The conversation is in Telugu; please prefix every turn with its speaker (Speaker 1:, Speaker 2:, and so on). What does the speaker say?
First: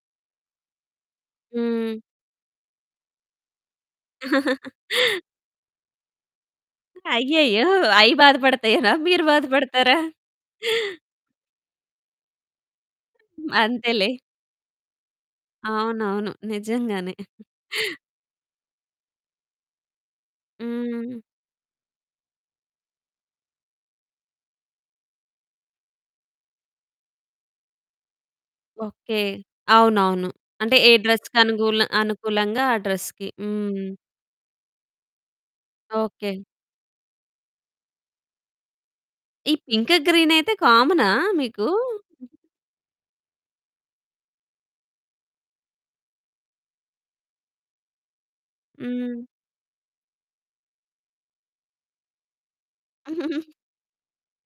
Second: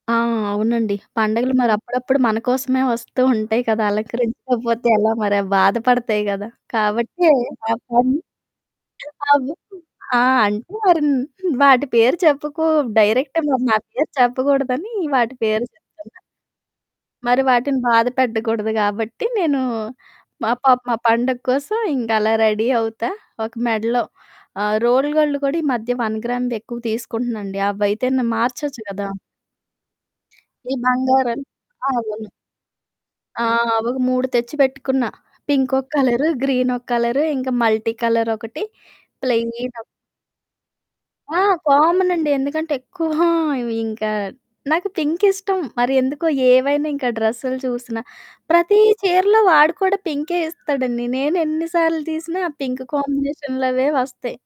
Speaker 1: ఆ! అవునండి. పండుగలు మరి
Speaker 2: హ్మ్.
Speaker 1: అప్పుడప్పుడు మనకోసమే వస్తూ ఉంటాయి కదా! అలంకరించకపోతే ఎలా మరి అవి బాధపడతాయి కదా! కాబట్టి
Speaker 2: అయ్యయ్యో!
Speaker 1: ఆహ్,
Speaker 2: అయి
Speaker 1: పన్
Speaker 2: బాధపడతాయినా మీరు
Speaker 1: అవ్వితుము.
Speaker 2: బాధపడతారా?
Speaker 1: ఆ! అంటే [unintelligible] వాటి పేరు చెప్పుకు డైరెక్ట్
Speaker 2: హ్మ్.
Speaker 1: మరి నా పేరు
Speaker 2: అంతేలే.
Speaker 1: చెప్పకూడదని వాటి పేరు చెప్తున్న.
Speaker 2: అవునవును. నిజంగానే.
Speaker 1: మరి వాటిని బాధ పెట్టకూడదు కాబట్టి నేనూ, మా పాపం ఆ
Speaker 2: హ్మ్.
Speaker 1: పండగ కోసం ఇంక అలా రెడీ అవుతా. ఒక మెడలో ఆహ్, రోల్ గోల్డ్ కూడా ఈ మధ్య వన్ గ్రామ్‌ది ఎక్కువ తీసుకుంటున్నాండి. అవైతేను మార్చొచ్చు గదా!
Speaker 2: ఓకె. అవునవును.
Speaker 1: ఈ
Speaker 2: అంటే ఏ
Speaker 1: బంగారం
Speaker 2: డ్రెస్‌కనుగూల
Speaker 1: అవును.
Speaker 2: అనుకూలంగా ఆ డ్రెస్‌కి.
Speaker 1: ఆ!
Speaker 2: హ్మ్.
Speaker 1: అవొక 3 తెచ్చి పెట్టుకున్న. పింకొక కలరు,
Speaker 2: ఓకె.
Speaker 1: గ్రీనొక కలరు, ఇంకా మల్టీ కలరొకటి,
Speaker 2: ఈ
Speaker 1: ప్లెయినొక
Speaker 2: పింకు, గ్రీనైతే కామనా
Speaker 1: ఆ!
Speaker 2: మీకు?
Speaker 1: కామనండి. ఎందుకంటే ఎక్కువ ఇవి ఇంకా నాకు పింకిష్టం మరి ఎందుకో ఏవైనా ఇంకా డ్రెస్సులు చూసినా, ప్రతి
Speaker 2: హ్మ్.
Speaker 1: చీరలో వాడు కూడా పింకే ఇస్తాడండి. నేనెన్ని సార్లు తీసినా ఆ పింక్ కాంబినేషన్లవే వస్తయి.